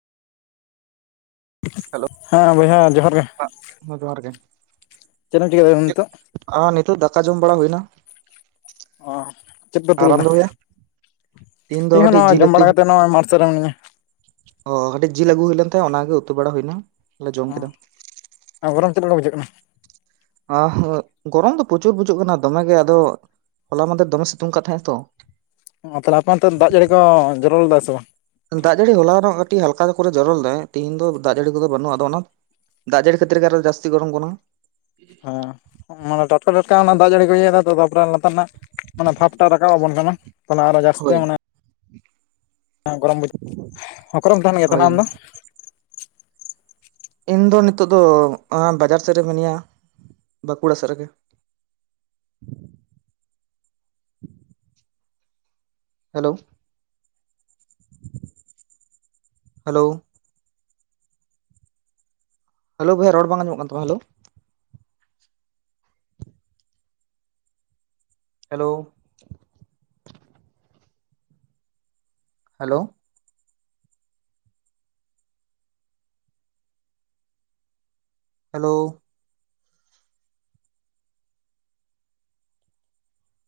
ᱦᱮᱸ ᱵᱚᱭᱦᱟ ᱡᱚᱦᱟᱨ ᱜᱮ ᱦᱮ ᱡᱚᱦᱟᱨ ᱜᱮ ᱪᱮᱫ ᱪᱤᱠᱟᱭ ᱫᱟᱢ ᱱᱤᱛᱚᱜ? ᱟᱨ ᱱᱤᱛᱳᱜ ᱫᱟᱠᱟ ᱡᱚᱢ ᱵᱟᱲᱟ ᱦᱩᱭᱱᱟ᱾ ᱚ ᱪᱮᱫ ᱯᱮ ᱛᱩᱞ ᱟᱨᱟᱢ ᱞᱮᱫᱟ? ᱫᱚ ᱦᱩᱭᱟ ᱛᱤᱦᱤᱧ ᱫᱚ ᱤᱧ ᱦᱚᱸ ᱠᱟᱹᱴᱤᱡ ᱱᱚᱜ ᱡᱤᱞ ᱡᱚᱢ ᱩᱛᱩ ᱵᱟᱲᱟ ᱠᱟᱛᱮ ᱱᱚᱜᱼ ᱢᱟᱨᱥᱟᱞ ᱨᱮ ᱢᱤᱱᱟᱹᱧᱟ᱾ ᱚ ᱠᱟᱹᱴᱤᱡ ᱡᱤᱞ ᱟᱹᱜᱩ ᱦᱩᱭ ᱞᱮᱱ ᱛᱟᱦᱮᱸ ᱚᱱᱟᱜᱮ ᱩᱛᱩ ᱵᱟᱲᱟ ᱦᱩᱭᱱᱟᱞ ᱞᱮ ᱡᱚᱢ ᱠᱮᱫᱟ᱾ ᱟᱨ ᱜᱚᱨᱚᱢ ᱪᱮᱫ ᱞᱮᱠᱟ ᱵᱩᱡᱟᱹᱜ ᱠᱟᱱᱟ? ᱟ ᱜᱚᱨᱚᱢ ᱫᱚ ᱯᱨᱚᱪᱩᱨ ᱵᱩᱡᱩᱜ ᱠᱟᱱᱟ ᱫᱚᱢᱮ ᱜᱮ ᱟᱫᱚ ᱦᱚᱞᱟ ᱢᱟᱫᱷᱮᱨ ᱫᱚᱢᱮ ᱥᱤᱛᱩᱝ ᱠᱟᱱ ᱛᱟᱦᱮᱸ ᱛᱚ ᱚ ᱛᱟᱦᱚᱞᱮ ᱟᱯᱮ ᱚᱱᱛᱮ ᱫᱟᱜ ᱡᱟᱹᱲᱤ ᱠᱚ ᱡᱚᱞᱚ ᱞᱮᱫᱟ ᱥᱮ ᱵᱟᱝ? ᱫᱟᱜ ᱡᱟᱹᱲᱤ ᱦᱚᱞᱟ ᱨᱮᱱᱟᱜ ᱠᱟᱹᱴᱤᱡ ᱦᱟᱞᱠᱟ ᱠᱚᱨᱮ ᱡᱚᱨᱚ ᱞᱮᱫᱟᱭ ᱛᱮᱦᱤᱧ ᱫᱚ ᱫᱟᱜ ᱡᱟᱹᱲᱤ ᱠᱚᱫᱚ ᱵᱟᱹᱱᱩᱜᱼᱟ ᱟᱫᱚ ᱚᱱᱟ ᱫᱟᱜ ᱡᱟᱹᱲᱤ ᱠᱷᱟᱹᱛᱤᱨ ᱜᱮ ᱟᱨᱚ ᱡᱟᱥᱥᱛᱤ ᱜᱚᱨᱚᱢ ᱠᱚᱱᱟ ᱦᱮᱸ ᱢᱟᱱᱮ ᱴᱟᱴᱠᱟ ᱴᱟᱴᱠᱟ ᱚᱱᱟ ᱫᱟᱜ ᱡᱟᱹᱲᱤ ᱠᱚ ᱤᱭᱟᱹᱭ ᱮᱫᱟ ᱛᱟᱯᱚᱨᱮ ᱞᱟᱟᱨ ᱨᱮᱱᱟᱜ ᱢᱟᱱᱮ ᱵᱷᱟᱵᱴᱟ ᱨᱟᱠᱟᱵ ᱟᱵᱚᱱ ᱠᱟᱱᱟ ᱛᱟᱦᱚᱞᱮ ᱟᱨᱚ ᱡᱟᱹᱥᱛᱤ ᱦᱳᱭ ᱢᱟᱱᱮ ᱜᱚᱨᱚᱢ ᱵᱩᱡᱷᱟᱹ ᱜᱚᱨᱚᱢ ᱛᱟᱦᱮᱱ ᱜᱮᱭᱟ ᱛᱟᱦᱮᱱᱟ ᱦᱳᱭ ᱟᱢ ᱫᱚ ᱤᱧ ᱫᱚ ᱱᱤᱛᱚᱜ ᱫᱚ ᱵᱟᱡᱟᱨ ᱥᱮᱫ ᱨᱮ ᱢᱤᱱᱟᱹᱧᱟ᱾ ᱵᱟᱸᱠᱩᱲᱟ ᱥᱮᱫ ᱨᱮᱜᱮ ᱦᱮᱞᱳ ᱦᱮᱞᱳ ᱦᱮᱞᱳ ᱵᱷᱟᱭ ᱨᱚᱲ ᱵᱟᱝ ᱧᱟᱢᱚᱜ ᱠᱟᱱᱟᱢ ᱦᱮᱞᱳ ᱦᱮᱞᱳ ᱦᱮᱞᱳ ᱦᱮᱞᱳ